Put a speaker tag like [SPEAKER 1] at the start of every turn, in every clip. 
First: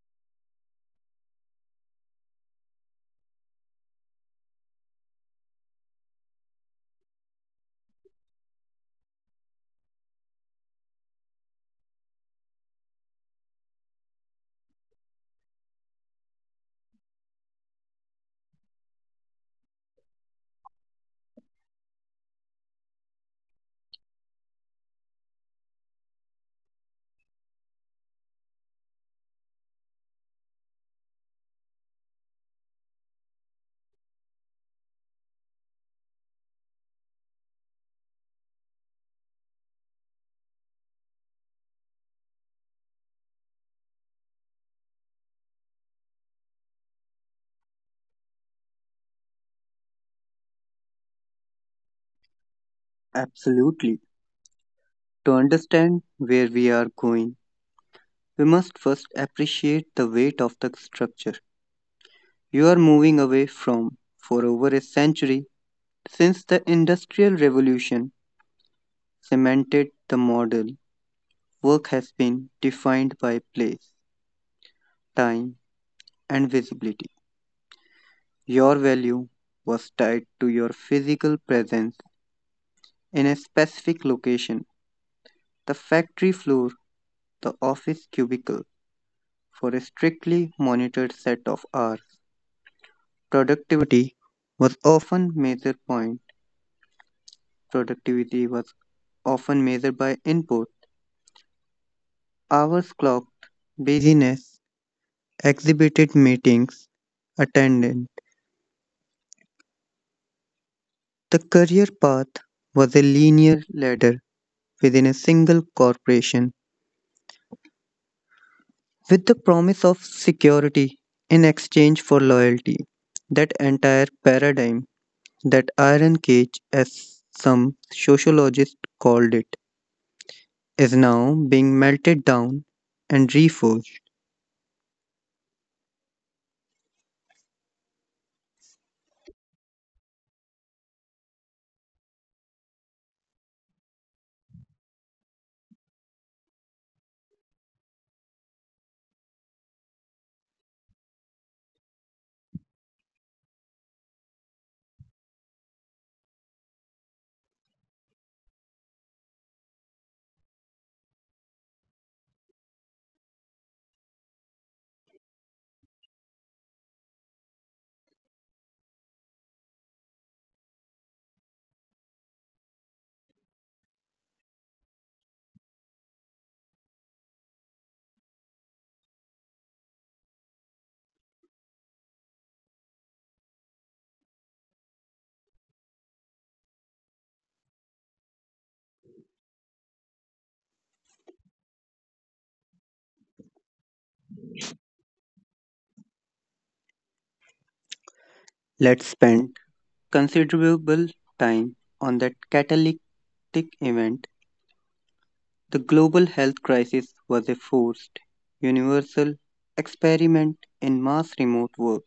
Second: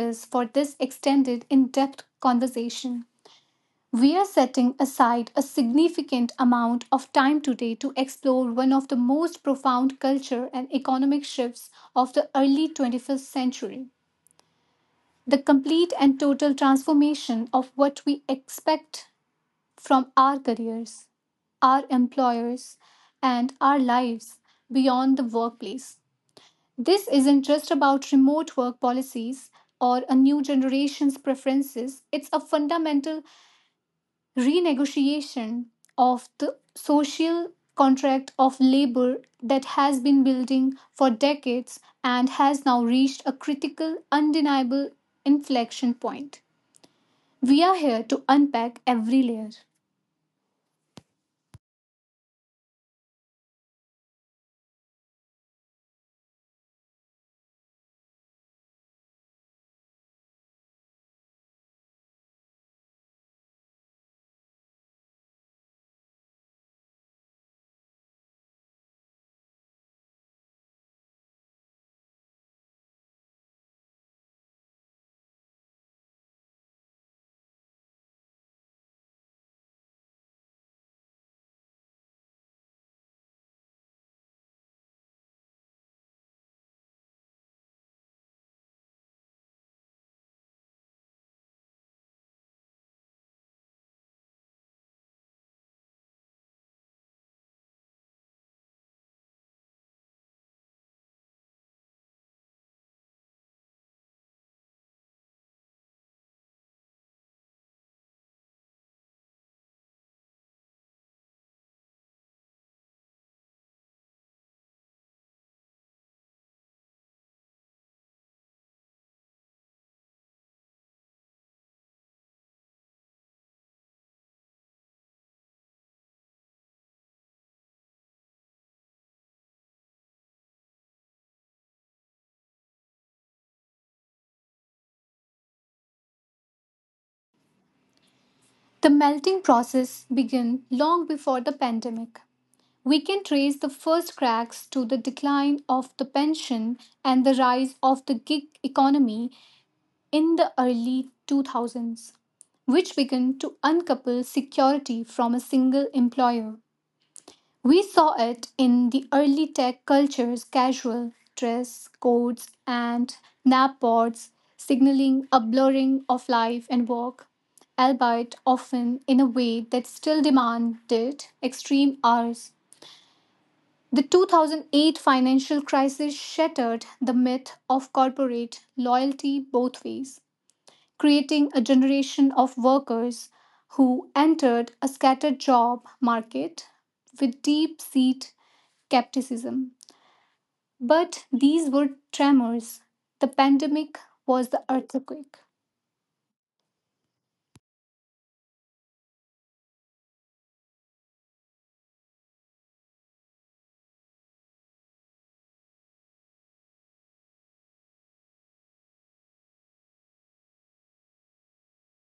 [SPEAKER 1] us for this extended, in depth conversation. We are setting aside a significant amount of time today to explore one of the most profound culture and economic shifts of the early 21st century, the complete and total transformation of what we expect from our careers, our employers, and our lives beyond the workplace. This isn't just about remote work policies or a new generation's preferences, it's a fundamental renegotiation of the social contract of labor that has been building for decades and has now reached a critical, undeniable inflection point. We are here to unpack every layer.
[SPEAKER 2] Absolutely. To understand where we are going, we must first appreciate the weight of the structure you are moving away from. For over a century, since the Industrial Revolution cemented the model, work has been defined by place, time, and visibility. Your value was tied to your physical presence in a specific location the factory floor, the office cubicle for a strictly monitored set of hours. Productivity was often measured point productivity was often measured by input, hours clocked, busyness, exhibited meetings, attended. The career path was a linear ladder within a single corporation with the promise of security in exchange for loyalty. That entire paradigm, that iron cage as some sociologists called it, is now being melted down and reforged.
[SPEAKER 1] The melting process began long before the pandemic. We can trace the first cracks to the decline of the pension and the rise of the gig economy in the early 2000s, which began to uncouple security from a single employer. We saw it in the early tech culture's casual dress codes and nap pods, signaling a blurring of life and work, albeit often in a way that still demanded extreme hours. The 2008 financial crisis shattered the myth of corporate loyalty both ways, creating a generation of workers who entered a scattered job market with deep seated skepticism. But these were tremors. The pandemic was the earthquake.
[SPEAKER 2] Let's spend considerable time on that catalytic event. The global health crisis was a forced, universal experiment in mass remote work,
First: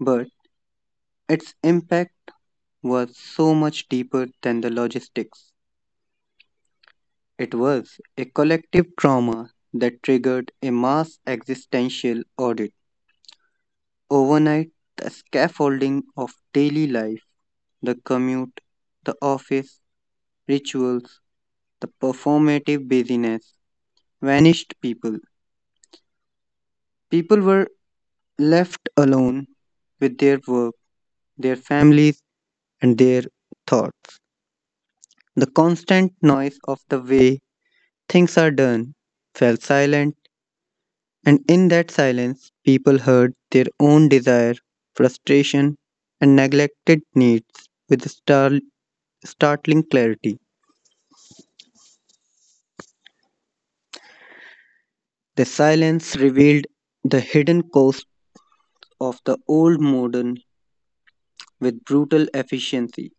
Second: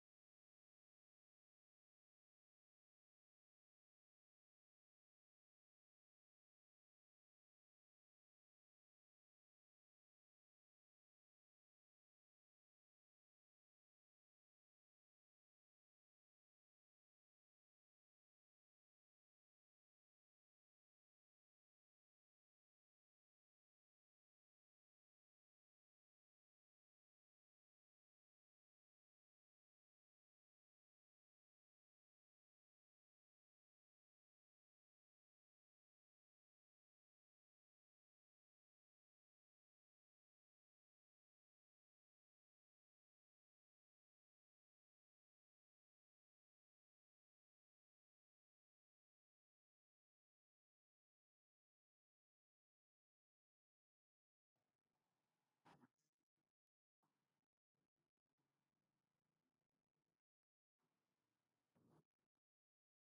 [SPEAKER 2] but its impact was so much deeper than the logistics. It was a collective trauma that triggered a mass existential audit. Overnight, the scaffolding of daily life the commute, the office, rituals, the performative busyness, vanished People were left alone with their work, their families, and their thoughts. The constant noise of the way things are done fell silent, and in that silence, people heard their own desire, frustration, and neglected needs with startling clarity. The silence revealed the hidden cost of the old modern with brutal efficiency.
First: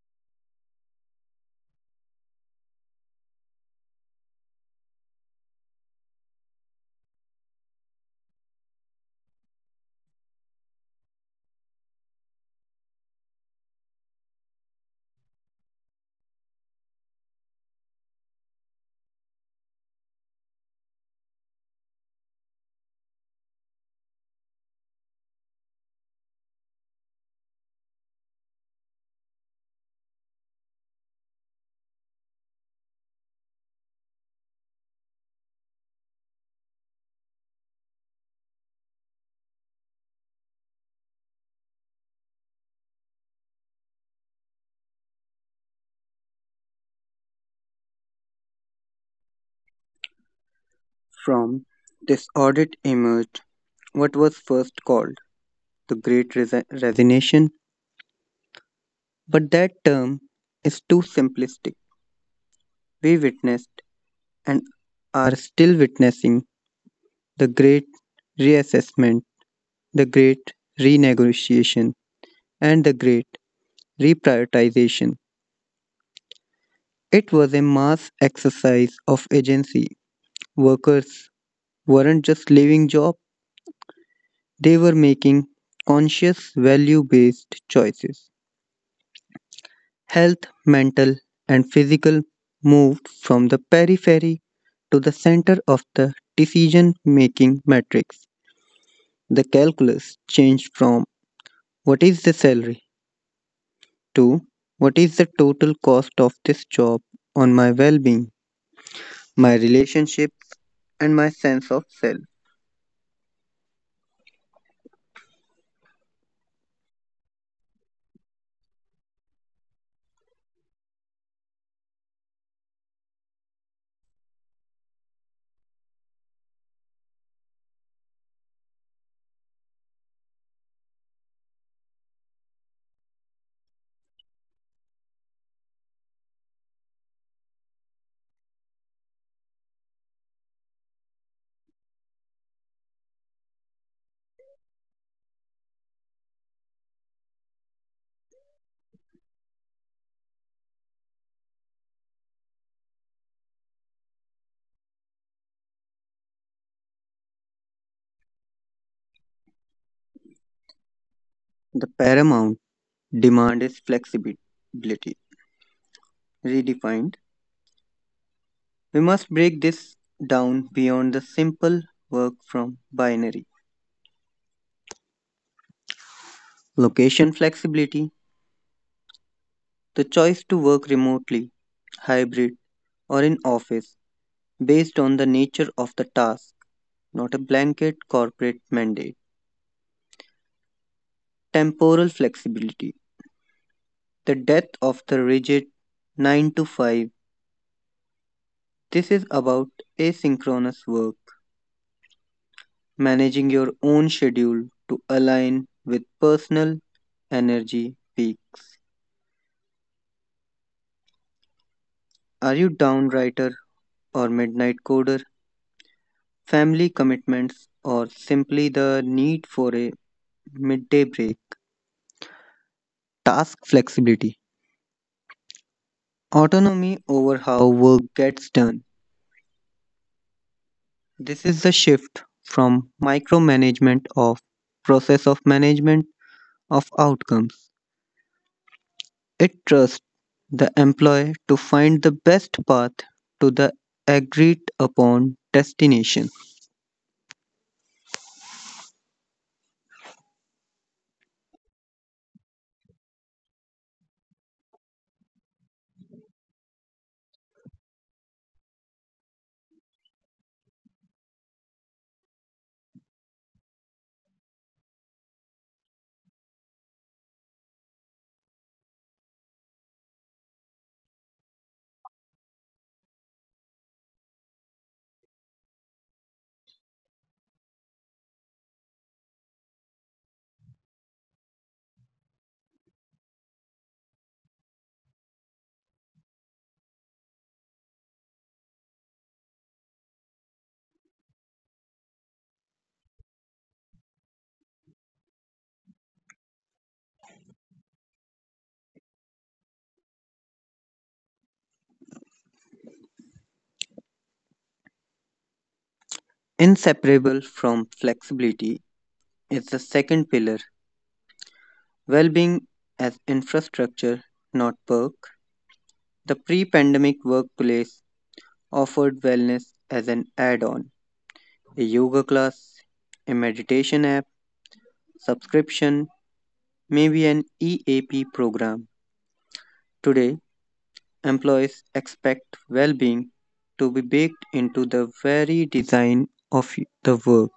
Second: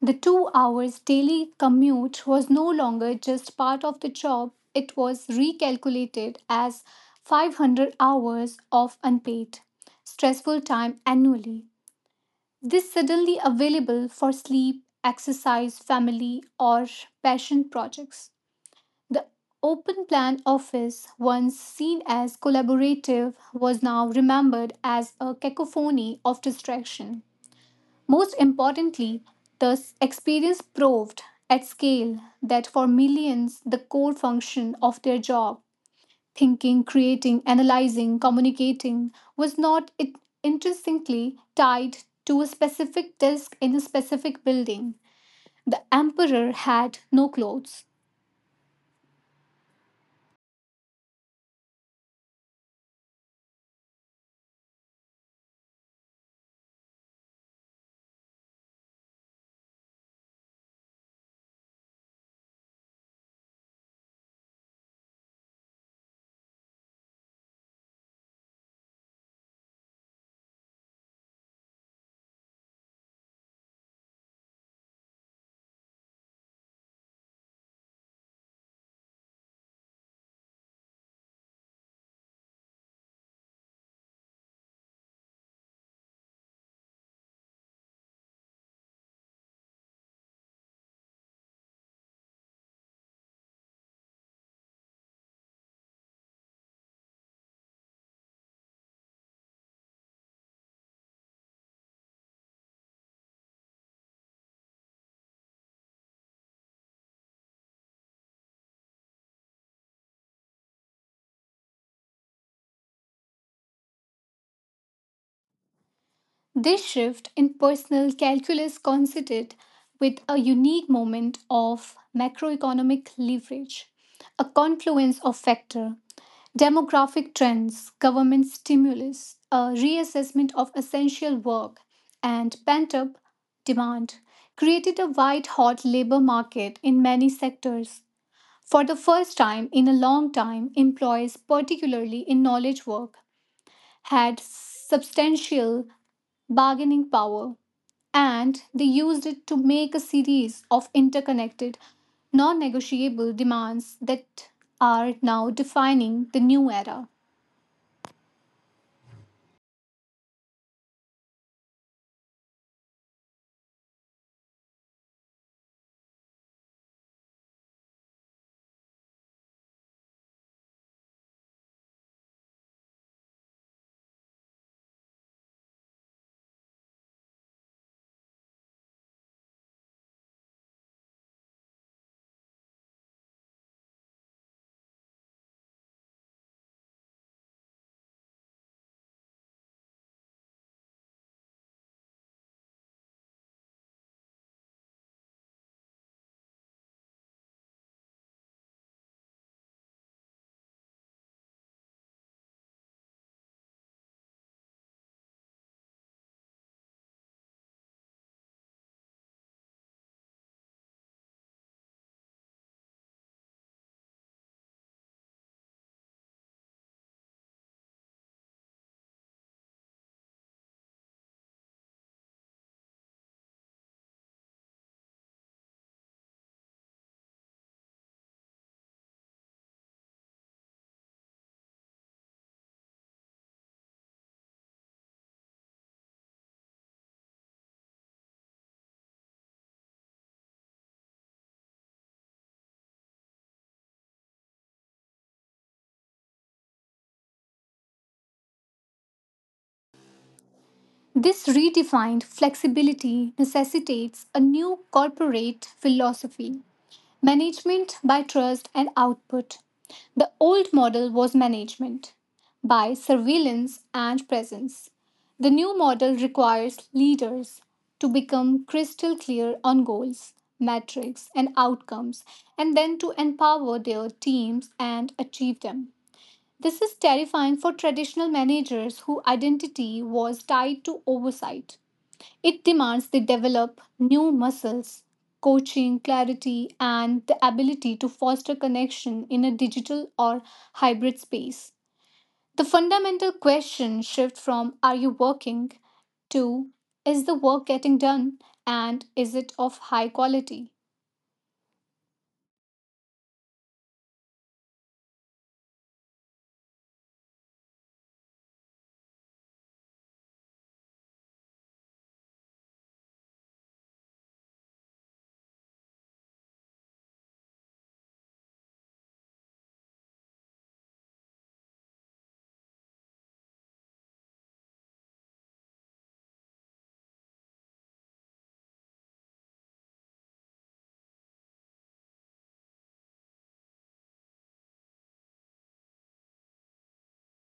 [SPEAKER 1] The 2 hours daily commute was no longer just part of the job, it was recalculated as 500 hours of unpaid, stressful time annually. This suddenly available for sleep, exercise, family, or passion projects. The open plan office, once seen as collaborative, was now remembered as a cacophony of distraction. Most importantly, this experience proved at scale that for millions, the core function of their job, thinking, creating, analyzing, communicating, was not intrinsically tied to a specific desk in a specific building. The emperor had no clothes.
[SPEAKER 2] From this audit emerged what was first called the Great Resignation, but that term is too simplistic. We witnessed and are still witnessing the Great Reassessment, the Great Renegotiation, and the Great Reprioritization. It was a mass exercise of agency. Workers weren't just leaving jobs. They were making conscious value based choices. Health, mental, and physical moved from the periphery to the center of the decision making matrix. The calculus changed from what is the salary to what is the total cost of this job on my well being, my relationship, and my sense of self.
[SPEAKER 1] This shift in personal calculus coincided with a unique moment of macroeconomic leverage, a confluence of factors: demographic trends, government stimulus, a reassessment of essential work, and pent up demand created a white hot labor market in many sectors. For the first time in a long time, employees, particularly in knowledge work, had substantial bargaining power and they used it to make a series of interconnected, non negotiable demands that are now defining the new era.
[SPEAKER 2] The paramount demand is flexibility, redefined. We must break this down beyond the simple work from binary. Location flexibility, the choice to work remotely, hybrid, or in office based on the nature of the task, not a blanket corporate mandate. Temporal flexibility, the death of the rigid 9 to 5. This is about asynchronous work, managing your own schedule to align with personal energy peaks. Are you downright or midnight coder, family commitments, or simply the need for a midday break. Task flexibility, autonomy over how work gets done. This is the shift from micromanagement of process of management of outcomes. It trusts the employee to find the best path to the agreed upon destination.
[SPEAKER 1] This redefined flexibility necessitates a new corporate philosophy: management by trust and output. The old model was management by surveillance and presence. The new model requires leaders to become crystal clear on goals, metrics, and outcomes, and then to empower their teams and achieve them. This is terrifying for traditional managers whose identity was tied to oversight. It demands they develop new muscles: coaching, clarity, and the ability to foster connection in a digital or hybrid space. The fundamental question shifts from "are you working" to "is the work getting done and is it of high quality?"
[SPEAKER 2] Inseparable from flexibility is the second pillar well-being as infrastructure, not perk. The pre-pandemic workplace offered wellness as an add-on, a yoga class, a meditation app, subscription, maybe an EAP program. Today, employees expect well-being to be baked into the very design of the work.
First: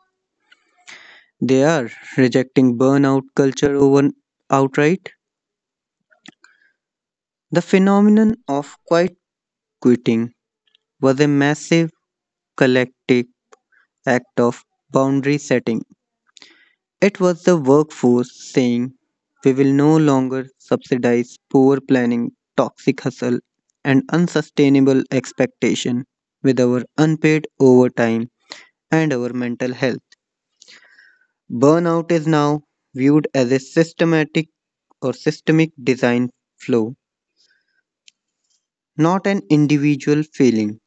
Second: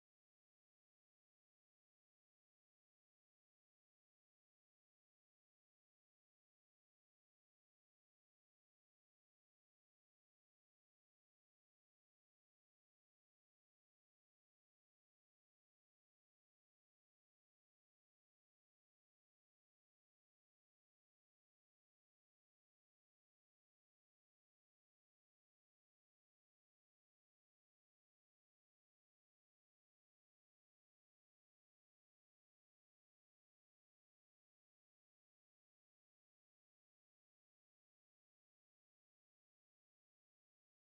[SPEAKER 2] They are rejecting burnout culture over outright. The phenomenon of quiet quitting was a massive collective act of boundary setting. It was the workforce saying, we will no longer subsidize poor planning, toxic hustle, and unsustainable expectation with our unpaid overtime and our mental health. Burnout is now viewed as a systematic or systemic design flow, not an individual feeling.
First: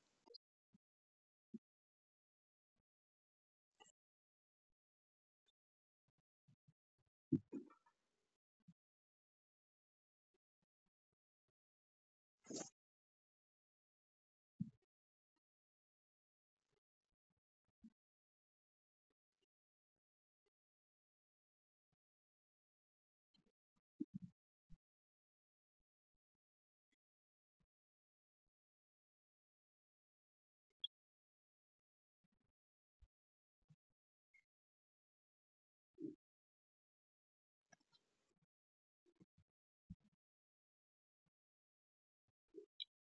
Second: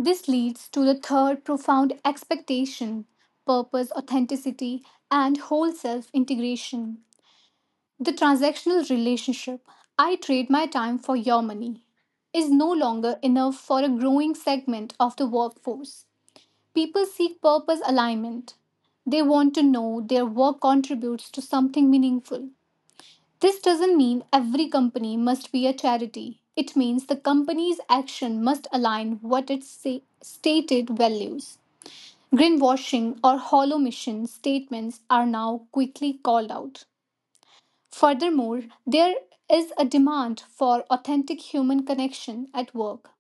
[SPEAKER 1] This leads to the third profound expectation: purpose, authenticity, and whole self integration. The transactional relationship, I trade my time for your money, is no longer enough for a growing segment of the workforce. People seek purpose alignment. They want to know their work contributes to something meaningful. This doesn't mean every company must be a charity. It means the company's action must align what its stated values. Greenwashing or hollow mission statements are now quickly called out. Furthermore, there is a demand for authentic human connection at work.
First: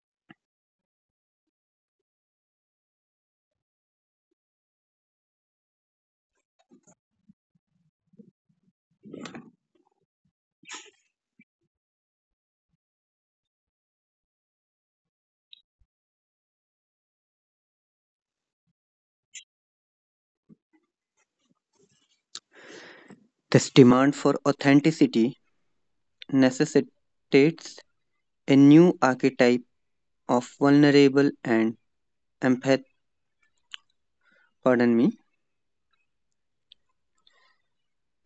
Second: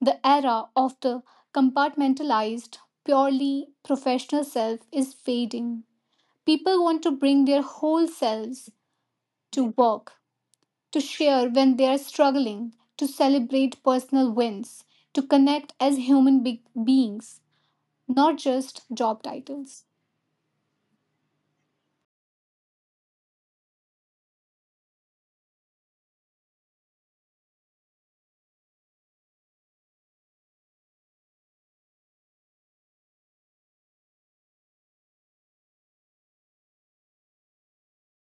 [SPEAKER 1] The era of the compartmentalized, purely professional self is fading. People want to bring their whole selves to work, to share when they are struggling, to celebrate personal wins, to connect as human beings, not just job titles.
[SPEAKER 2] This demand for authenticity necessitates a new archetype of vulnerable and empath, pardon me,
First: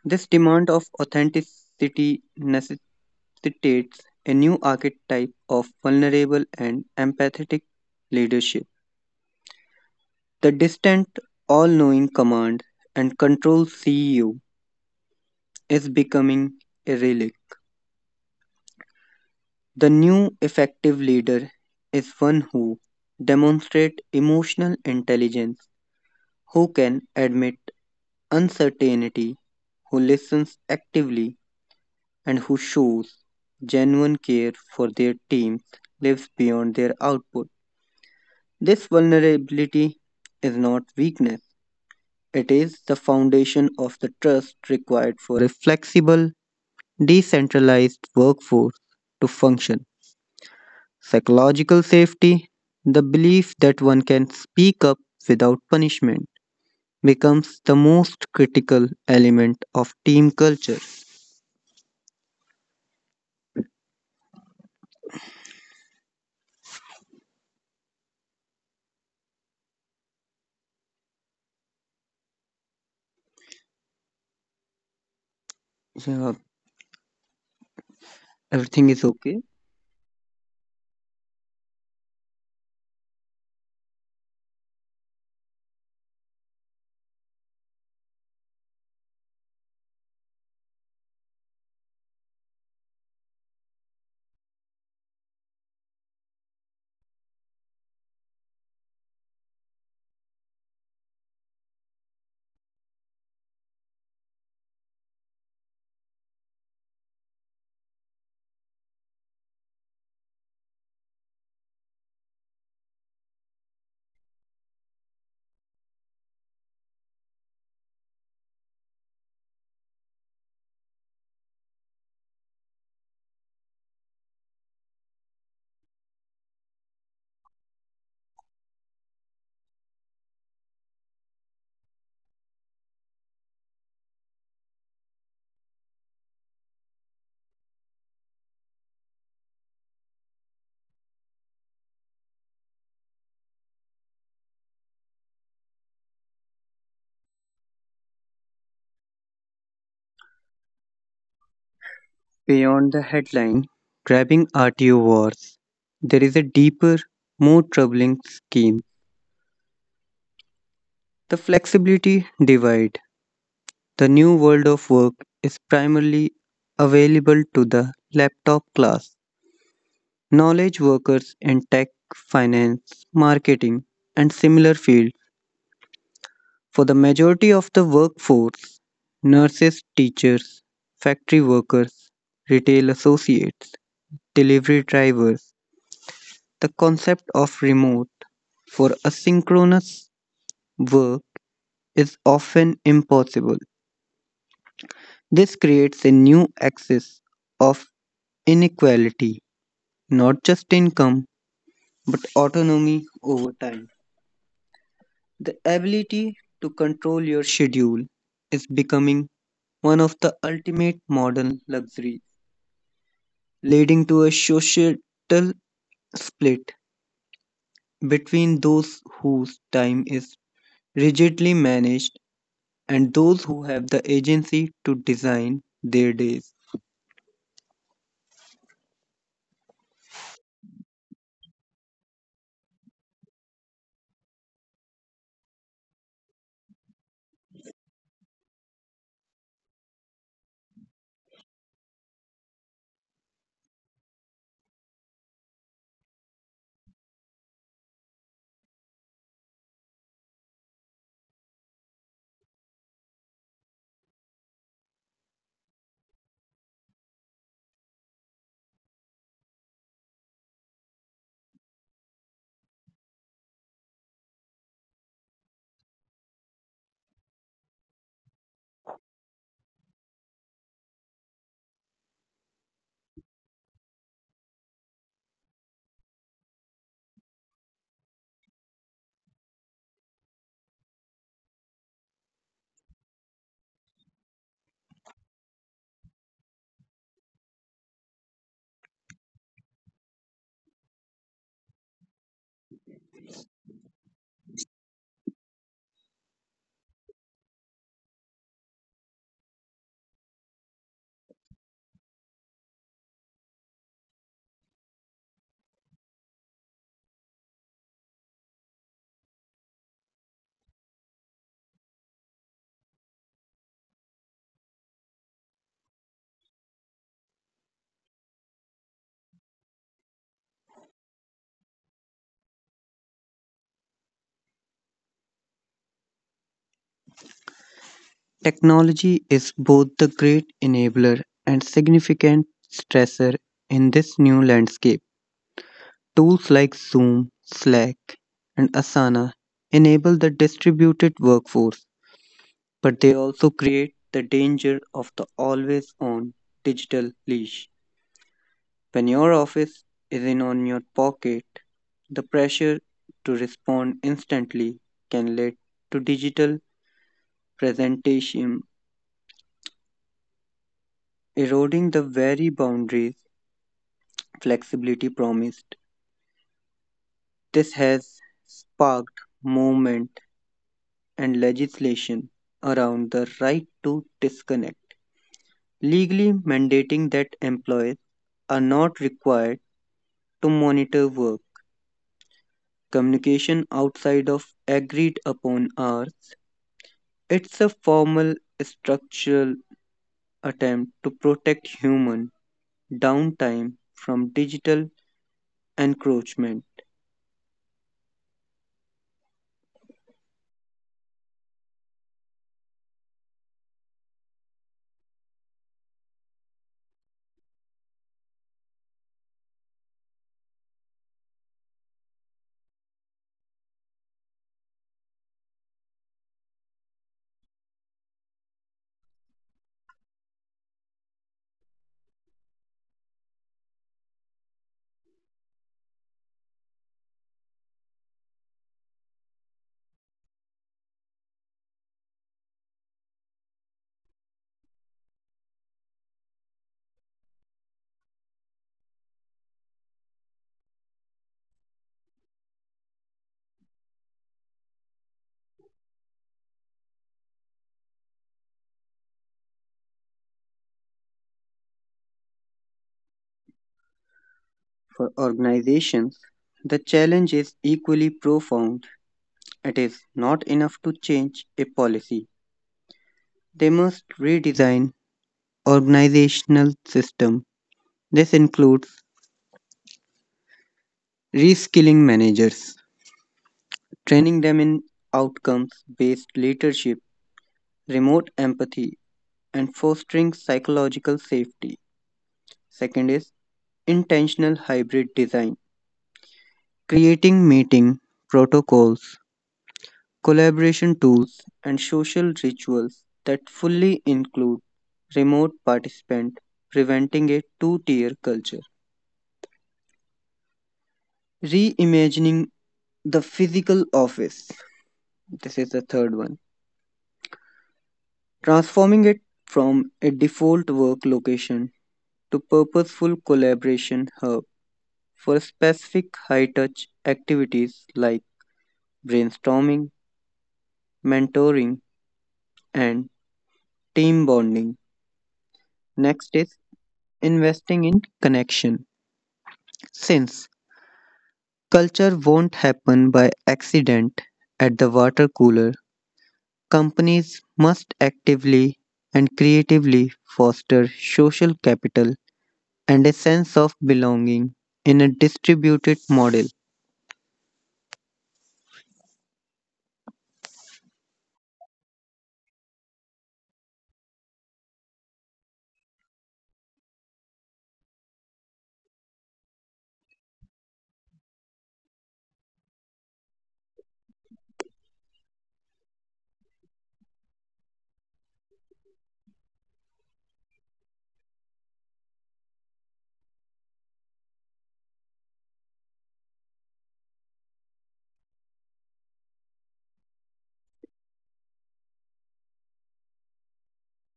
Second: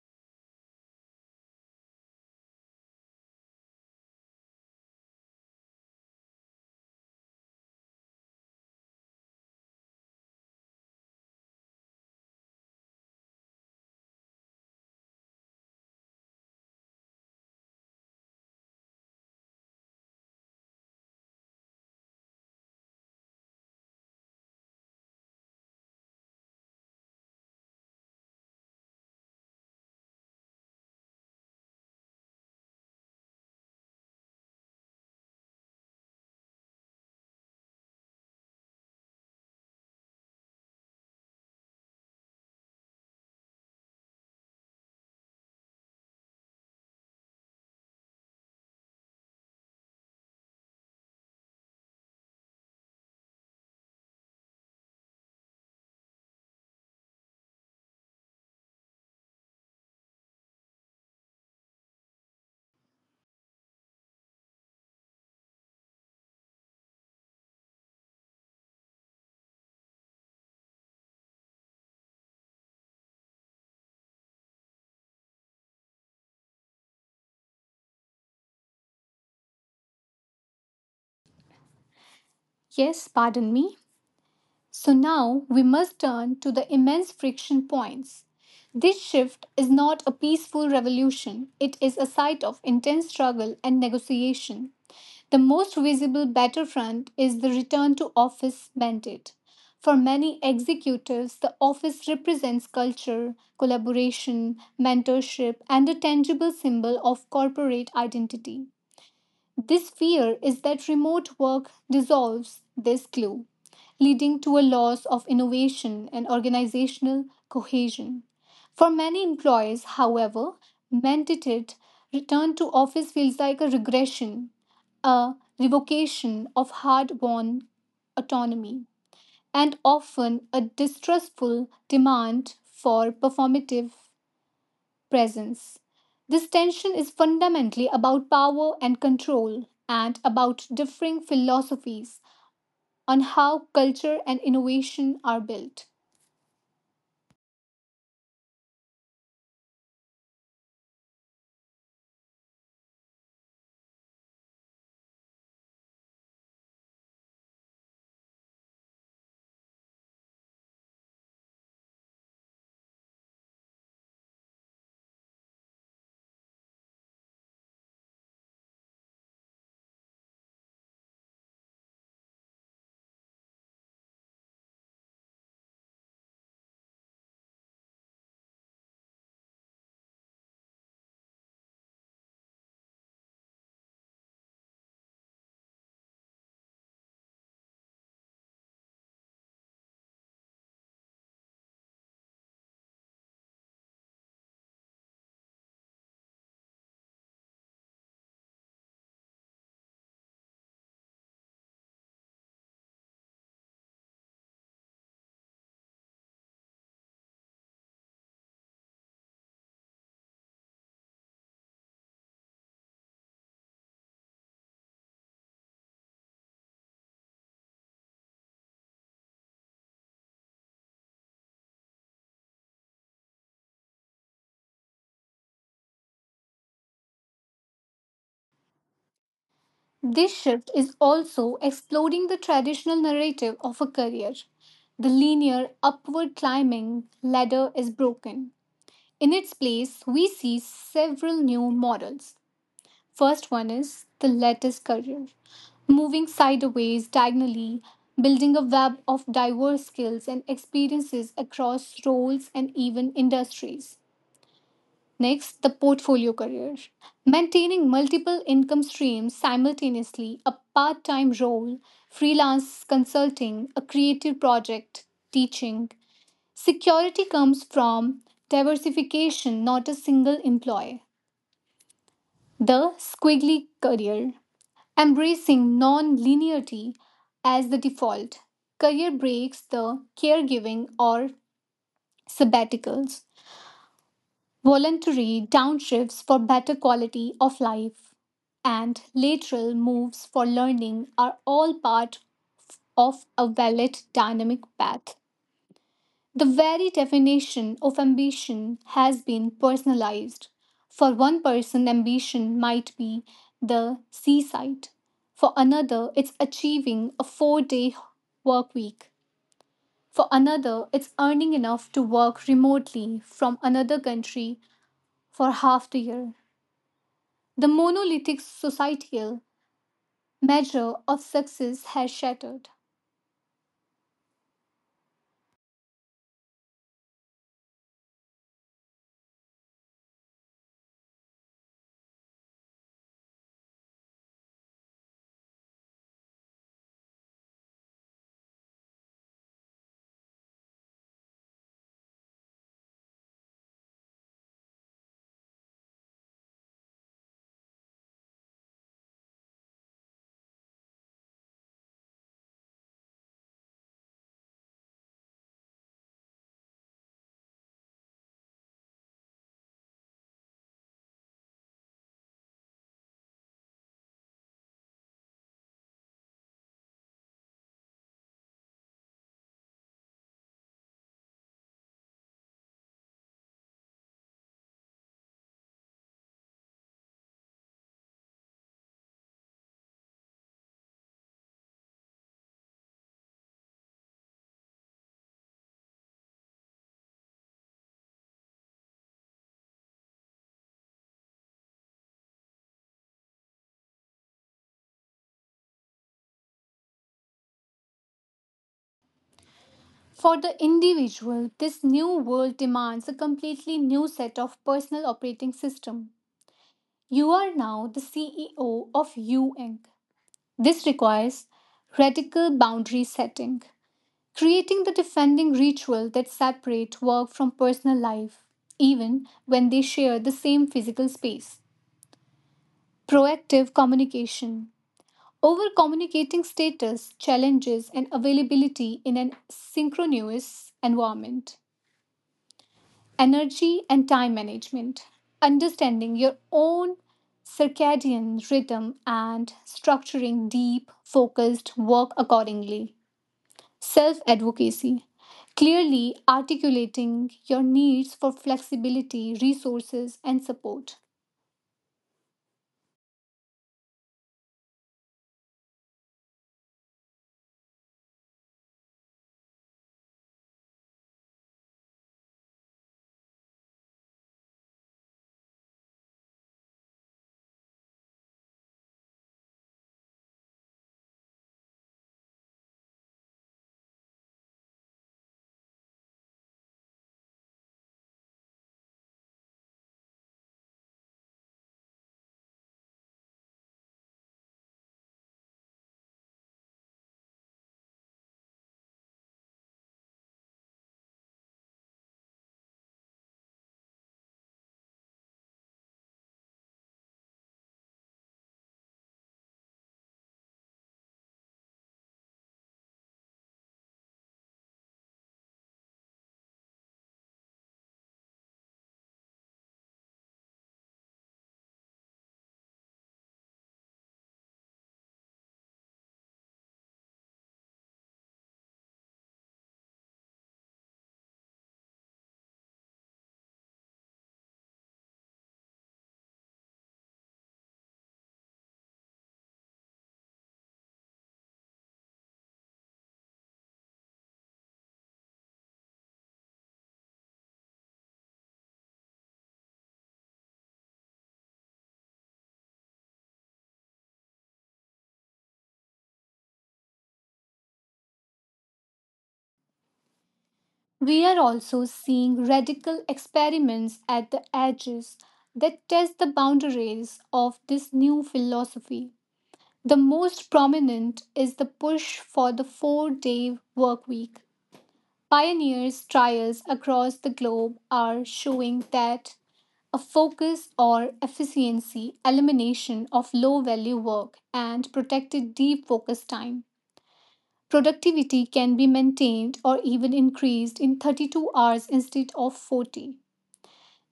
[SPEAKER 2] this demand of authenticity necessitates a new archetype of vulnerable and empathetic leadership. The distant, all knowing command and control CEO is becoming a relic. The new effective leader is one who demonstrates emotional intelligence, who can admit uncertainty, who listens actively, and who shows genuine care for their team lives beyond their output. This vulnerability is not weakness, it is the foundation of the trust required for a flexible, decentralized workforce to function. Psychological safety, the belief that one can speak up without punishment, becomes the most critical element of team culture. Yeah, everything is okay.
[SPEAKER 1] Yes, pardon me. So now we must turn to the immense friction points. This shift is not a peaceful revolution, it is a site of intense struggle and negotiation. The most visible battlefront is the return to office mandate. For many executives, the office represents culture, collaboration, mentorship, and a tangible symbol of corporate identity. This fear is that remote work dissolves this glue, leading to a loss of innovation and organizational cohesion. For many employees, however, mandated return to office feels like a regression, a revocation of hard won autonomy, and often a distrustful demand for performative presence. This tension is fundamentally about power and control and about differing philosophies on how culture and innovation are built.
[SPEAKER 2] Beyond the headline, grabbing RTO wars, there is a deeper, more troubling scheme. The flexibility divide. The new world of work is primarily available to the laptop class. Knowledge workers in tech, finance, marketing, and similar fields. For the majority of the workforce, nurses, teachers, factory workers, retail associates, delivery drivers, the concept of remote for asynchronous work is often impossible. This creates a new axis of inequality, not just income, but autonomy over time. The ability to control your schedule is becoming one of the ultimate modern luxuries, leading to a societal split between those whose time is rigidly managed and those who have the agency to design their days.
[SPEAKER 1] This shift is also exploding the traditional narrative of a career. The linear upward climbing ladder is broken. In its place, we see several new models. First one is the lettuce career: moving sideways, diagonally, building a web of diverse skills and experiences across roles and even industries. Next, the portfolio career: maintaining multiple income streams simultaneously, a part time role, freelance consulting, a creative project, teaching. Security comes from diversification, not a single employee. The squiggly career: embracing non linearity as the default, career breaks, the caregiving or sabbaticals, voluntary downshifts for better quality of life, and lateral moves for learning are all part of a valid dynamic path. The very definition of ambition has been personalized. For one person, ambition might be the seaside. For another, it's achieving a 4-day work week. For another, it's earning enough to work remotely from another country for half the year. The monolithic societal measure of success has shattered.
[SPEAKER 2] Technology is both the great enabler and significant stressor in this new landscape. Tools like Zoom, Slack, and Asana enable the distributed workforce, but they also create the danger of the always on digital leash. When your office is in on your pocket, the pressure to respond instantly can lead to digital presentation, eroding the very boundaries flexibility promised. This has sparked movement and legislation around the right to disconnect, legally mandating that employees are not required to monitor work communication outside of agreed upon hours. It's a formal structural attempt to protect human downtime from digital encroachment.
[SPEAKER 1] For the individual, this new world demands a completely new set of personal operating system. You are now the CEO of U Inc. This requires radical boundary setting, creating the defending ritual that separate work from personal life, even when they share the same physical space. Proactive communication. Over communicating status, challenges, and availability in a synchronous environment. Energy and time management, understanding your own circadian rhythm, and structuring deep, focused work accordingly. Self advocacy, clearly articulating your needs for flexibility, resources, and support.
[SPEAKER 2] For organizations, the challenge is equally profound. It is not enough to change a policy. They must redesign organizational system. This includes reskilling managers, training them in outcomes-based leadership, remote empathy, and fostering psychological safety. Second is intentional hybrid design, creating meeting protocols collaboration tools, and social rituals that fully include remote participant, preventing a two-tier culture. Reimagining the physical office. This is the third one. Transforming it from a default work location to purposeful collaboration hub for specific high-touch activities like brainstorming, mentoring, and team bonding. Next is investing in connection. Since Culture won't happen by accident at the water cooler. Companies must actively and creatively foster social capital and a sense of belonging in a distributed model.
[SPEAKER 1] We are also seeing radical experiments at the edges that test the boundaries of this new philosophy. The most prominent is the push for the 4-day work week. Pioneers' trials across the globe are showing that a focus or efficiency elimination of low value work and protected deep focus time, productivity can be maintained or even increased in 32 hours instead of 40.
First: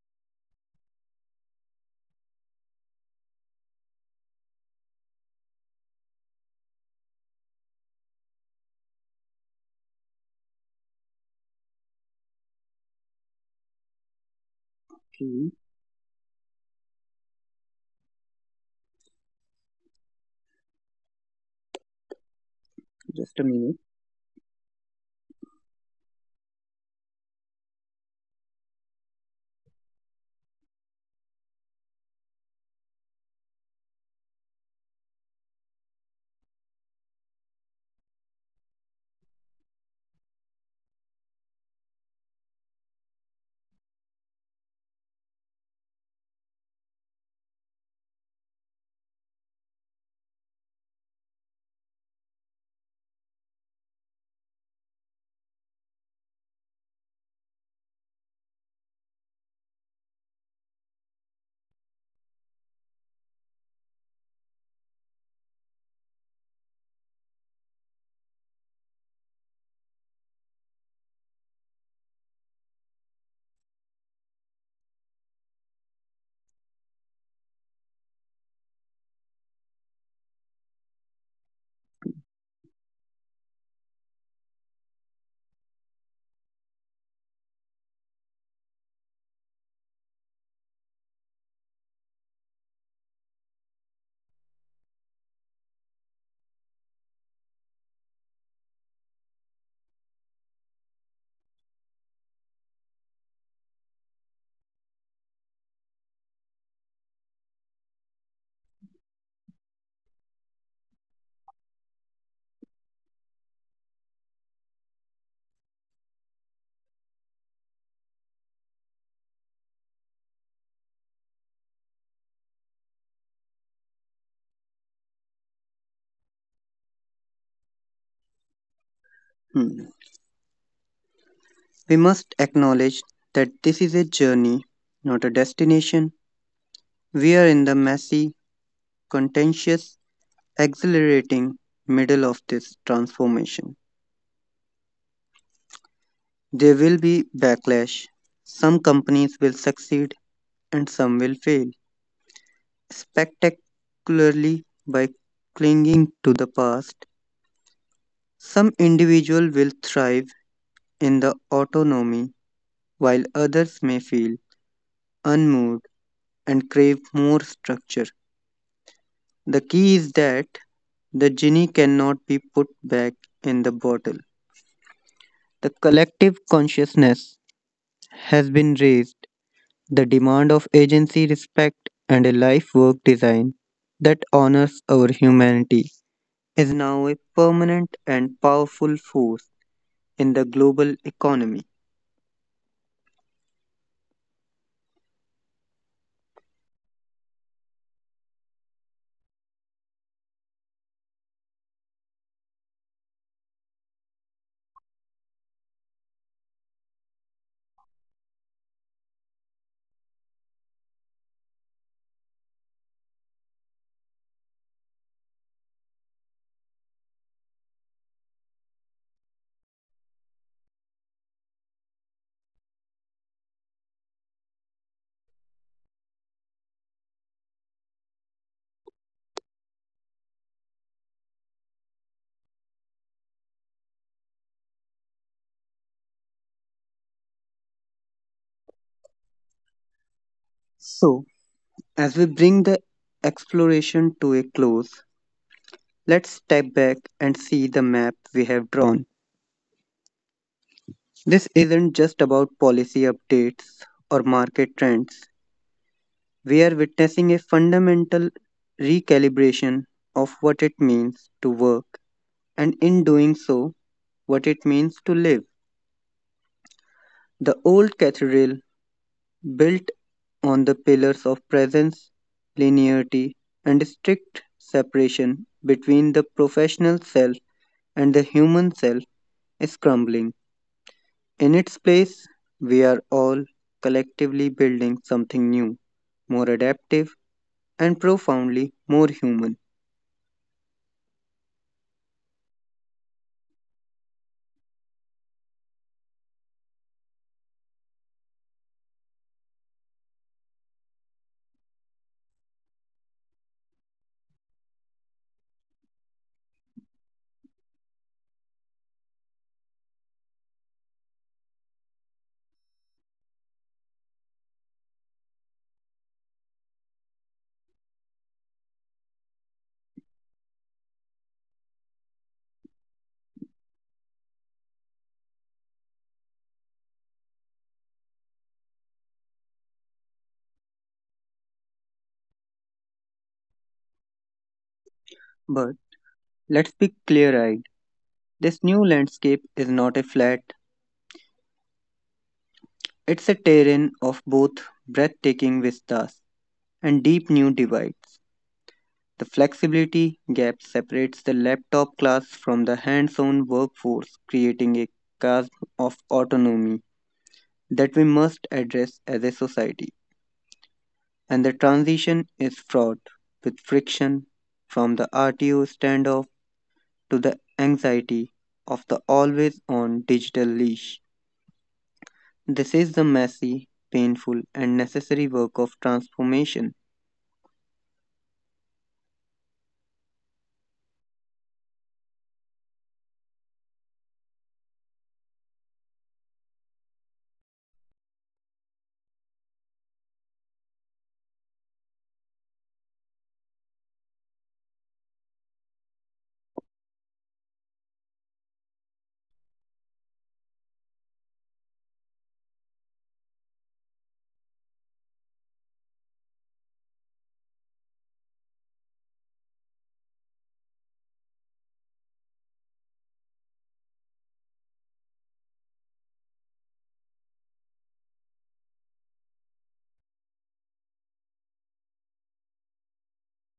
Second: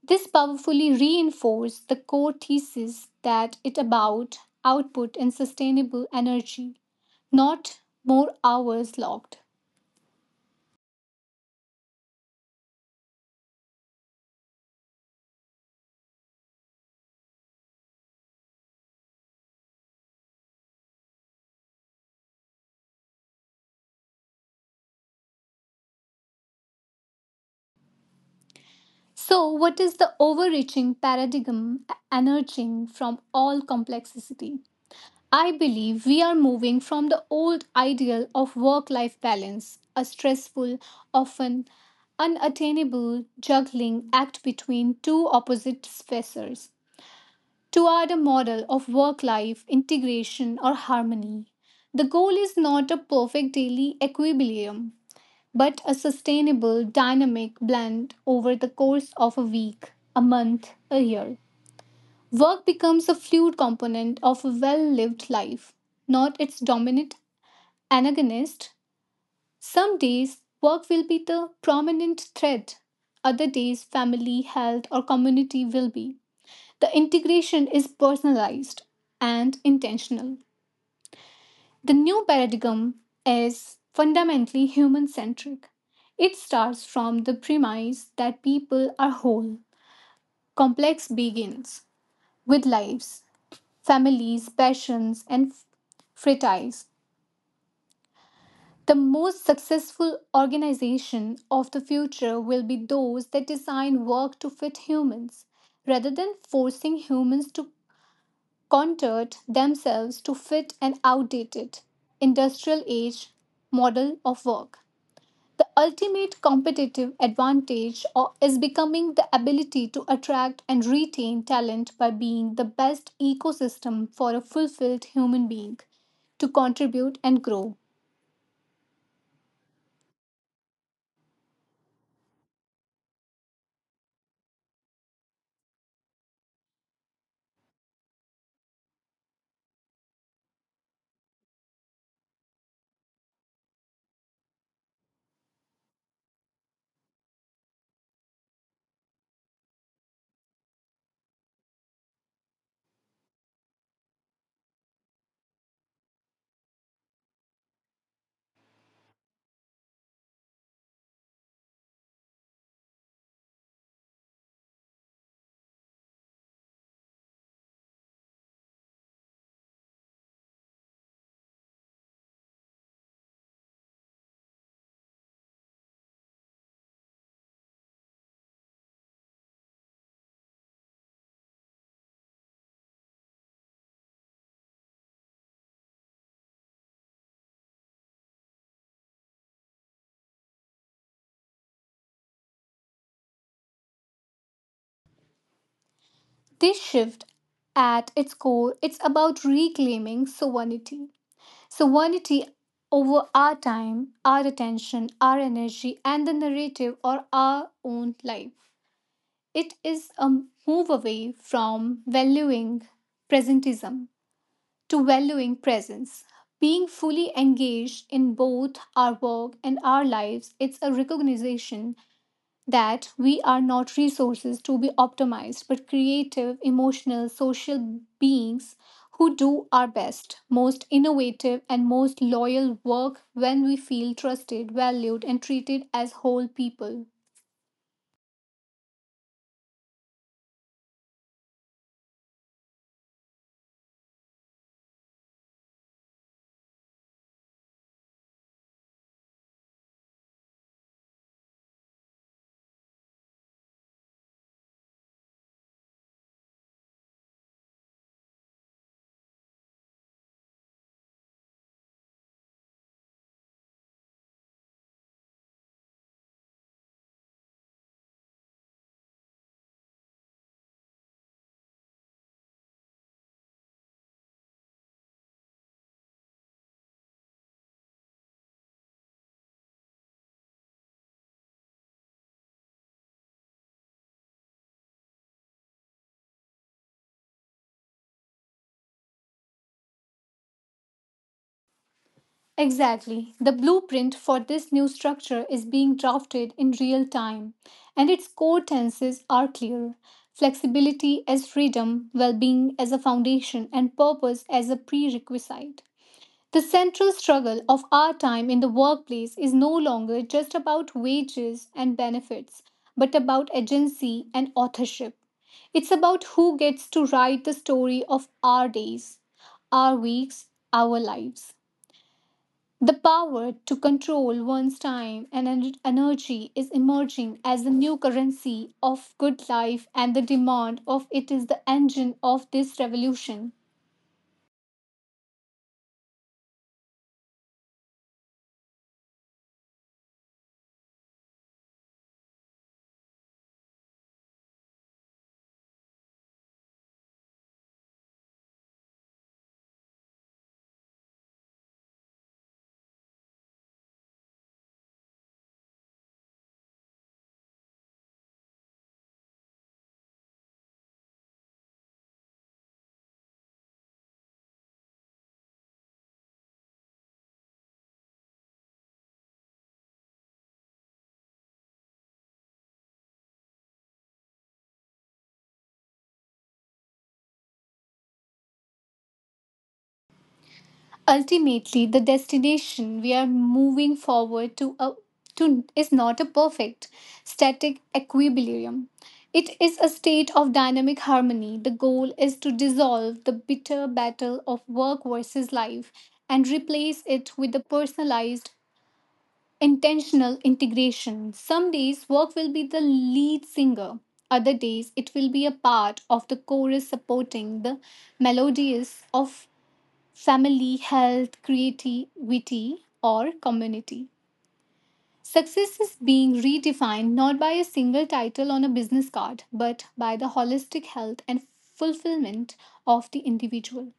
[SPEAKER 1] This powerfully reinforces the core thesis that it about output and sustainable energy, not more hours logged.
[SPEAKER 2] Hmm, just a minute.
[SPEAKER 1] So, what is the overreaching paradigm emerging from all complexity? I believe we are moving from the old ideal of work life balance, a stressful, often unattainable juggling act between two opposite spheres, toward a model of work life integration or harmony. The goal is not a perfect daily equilibrium, but a sustainable, dynamic blend over the course of a week, a month, a year. Work becomes a fluid component of a well lived life, not its dominant antagonist. Some days, work will be the prominent thread; other days, family, health, or community will be. The integration is personalized and intentional. The new paradigm is fundamentally human centric. It starts from the premise that people are whole. Complex begins with lives, families, passions, and fraternities. The most successful organization of the future will be those that design work to fit humans rather than forcing humans to contort themselves to fit an outdated industrial age model of work. The ultimate competitive advantage is becoming the ability to attract and retain talent by being the best ecosystem for a fulfilled human being to contribute and grow.
[SPEAKER 2] Hmm. We must acknowledge that this is a journey, not a destination. We are in the messy, contentious, exhilarating middle of this transformation. There will be backlash. Some companies will succeed and some will fail spectacularly by clinging to the past. Some individuals will thrive in the autonomy while others may feel unmoved and crave more structure. The key is that the genie cannot be put back in the bottle. The collective consciousness has been raised the demand of agency, respect, and a life work design that honors our humanity is now a permanent and powerful force in the global economy.
[SPEAKER 1] This shift, at its core, it's about reclaiming sovereignty. Sovereignty over our time, our attention, our energy and the narrative or our own life. It is a move away from valuing presentism to valuing presence, being fully engaged in both our work and our lives. It's a recognition that we are not resources to be optimized, but creative, emotional, social beings who do our best, most innovative, and most loyal work when we feel trusted, valued, and treated as whole people.
[SPEAKER 2] So, as we bring the exploration to a close, let's step back and see the map we have drawn. This isn't just about policy updates or market trends. We are witnessing a fundamental recalibration of what it means to work and in doing so, what it means to live. The old cathedral, built on the pillars of presence, linearity, and strict separation between the professional self and the human self, is crumbling. In its place, we are all collectively building something new, more adaptive, and profoundly more human.
[SPEAKER 1] Exactly. The blueprint for this new structure is being drafted in real time, and its core tenses are clear: flexibility as freedom, well being as a foundation, and purpose as a prerequisite. The central struggle of our time in the workplace is no longer just about wages and benefits, but about agency and authorship. It's about who gets to write the story of our days, our weeks, our lives. The power to control one's time and energy is emerging as the new currency of good life, and the demand of it is the engine of this revolution.
[SPEAKER 2] But let's be clear eyed. This new landscape is not a flat. It's a terrain of both breathtaking vistas and deep new divides. The flexibility gap separates the laptop class from the hands on workforce, creating a chasm of autonomy that we must address as a society. And the transition is fraught with friction from the RTO standoff to the anxiety of the always on digital leash. This is the messy, painful, and necessary work of transformation.
[SPEAKER 1] Ultimately, the destination we are moving forward to is not a perfect, static equilibrium. It is a state of dynamic harmony. The goal is to dissolve the bitter battle of work versus life and replace it with the personalized intentional integration. Some days work will be the lead singer, other days it will be a part of the chorus supporting the melodies of family, health, creativity, or community. Success is being redefined not by a single title on a business card, but by the holistic health and fulfillment of the individual.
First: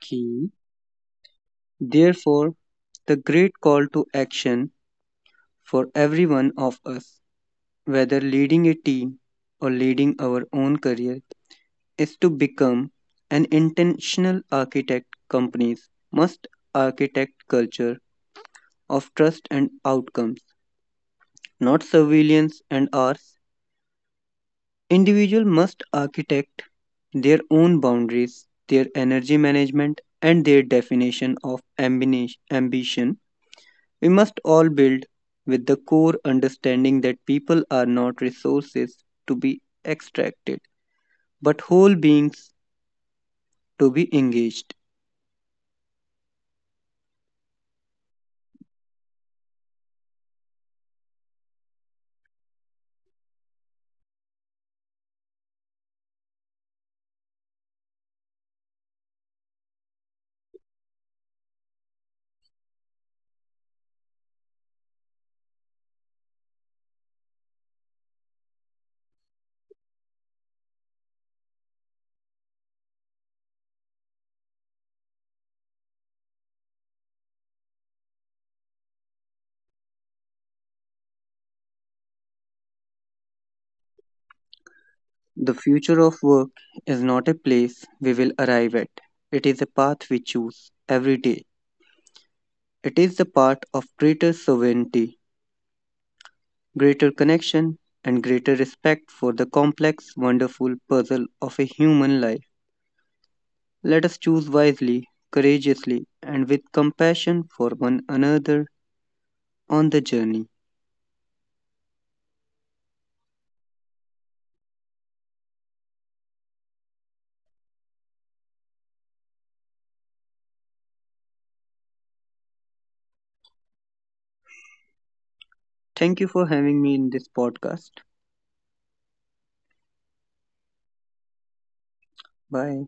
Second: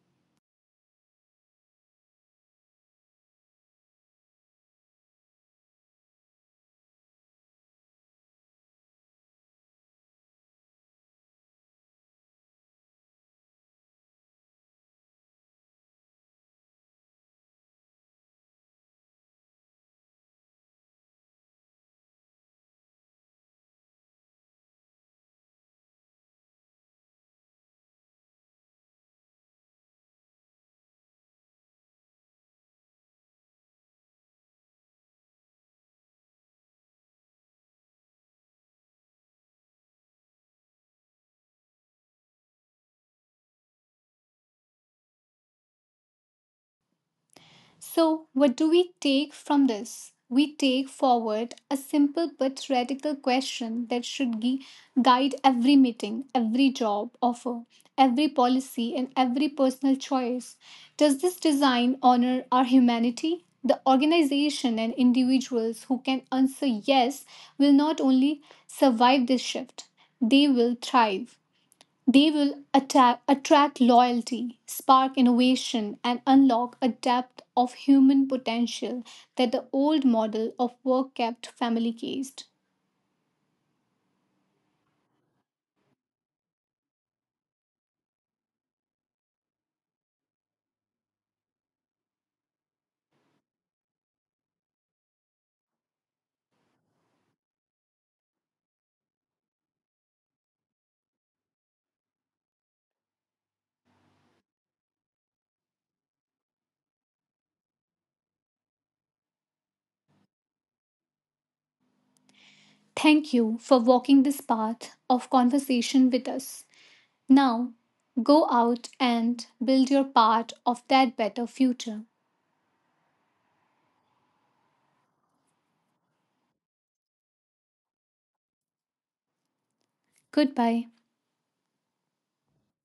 [SPEAKER 2] Key. Therefore, the great call to action for every one of us, whether leading a team or leading our own career, is to become an intentional architect. Companies must architect culture of trust and outcomes, not surveillance and hours. Individual must architect their own boundaries, their energy management, and their definition of ambition. We must all build with the core understanding that people are not resources to be extracted, but whole beings to be engaged.
[SPEAKER 1] So, what do we take from this? We take forward a simple but radical question that should guide every meeting, every job offer, every policy, and every personal choice. Does this design honor our humanity? The organization and individuals who can answer yes will not only survive this shift, they will thrive. They will attract loyalty, spark innovation, and unlock a depth of human potential that the old model of work kept family cased.
[SPEAKER 2] The future of work is not a place we will arrive at, it is a path we choose every day. It is the path of greater sovereignty, greater connection, and greater respect for the complex, wonderful puzzle of a human life. Let us choose wisely, courageously, and with compassion for one another on the journey.
[SPEAKER 1] Thank you for walking this path of conversation with us. Now, go out and build your part of that better future.
[SPEAKER 2] Thank you for having me in this podcast.
[SPEAKER 1] Goodbye.
[SPEAKER 2] Bye.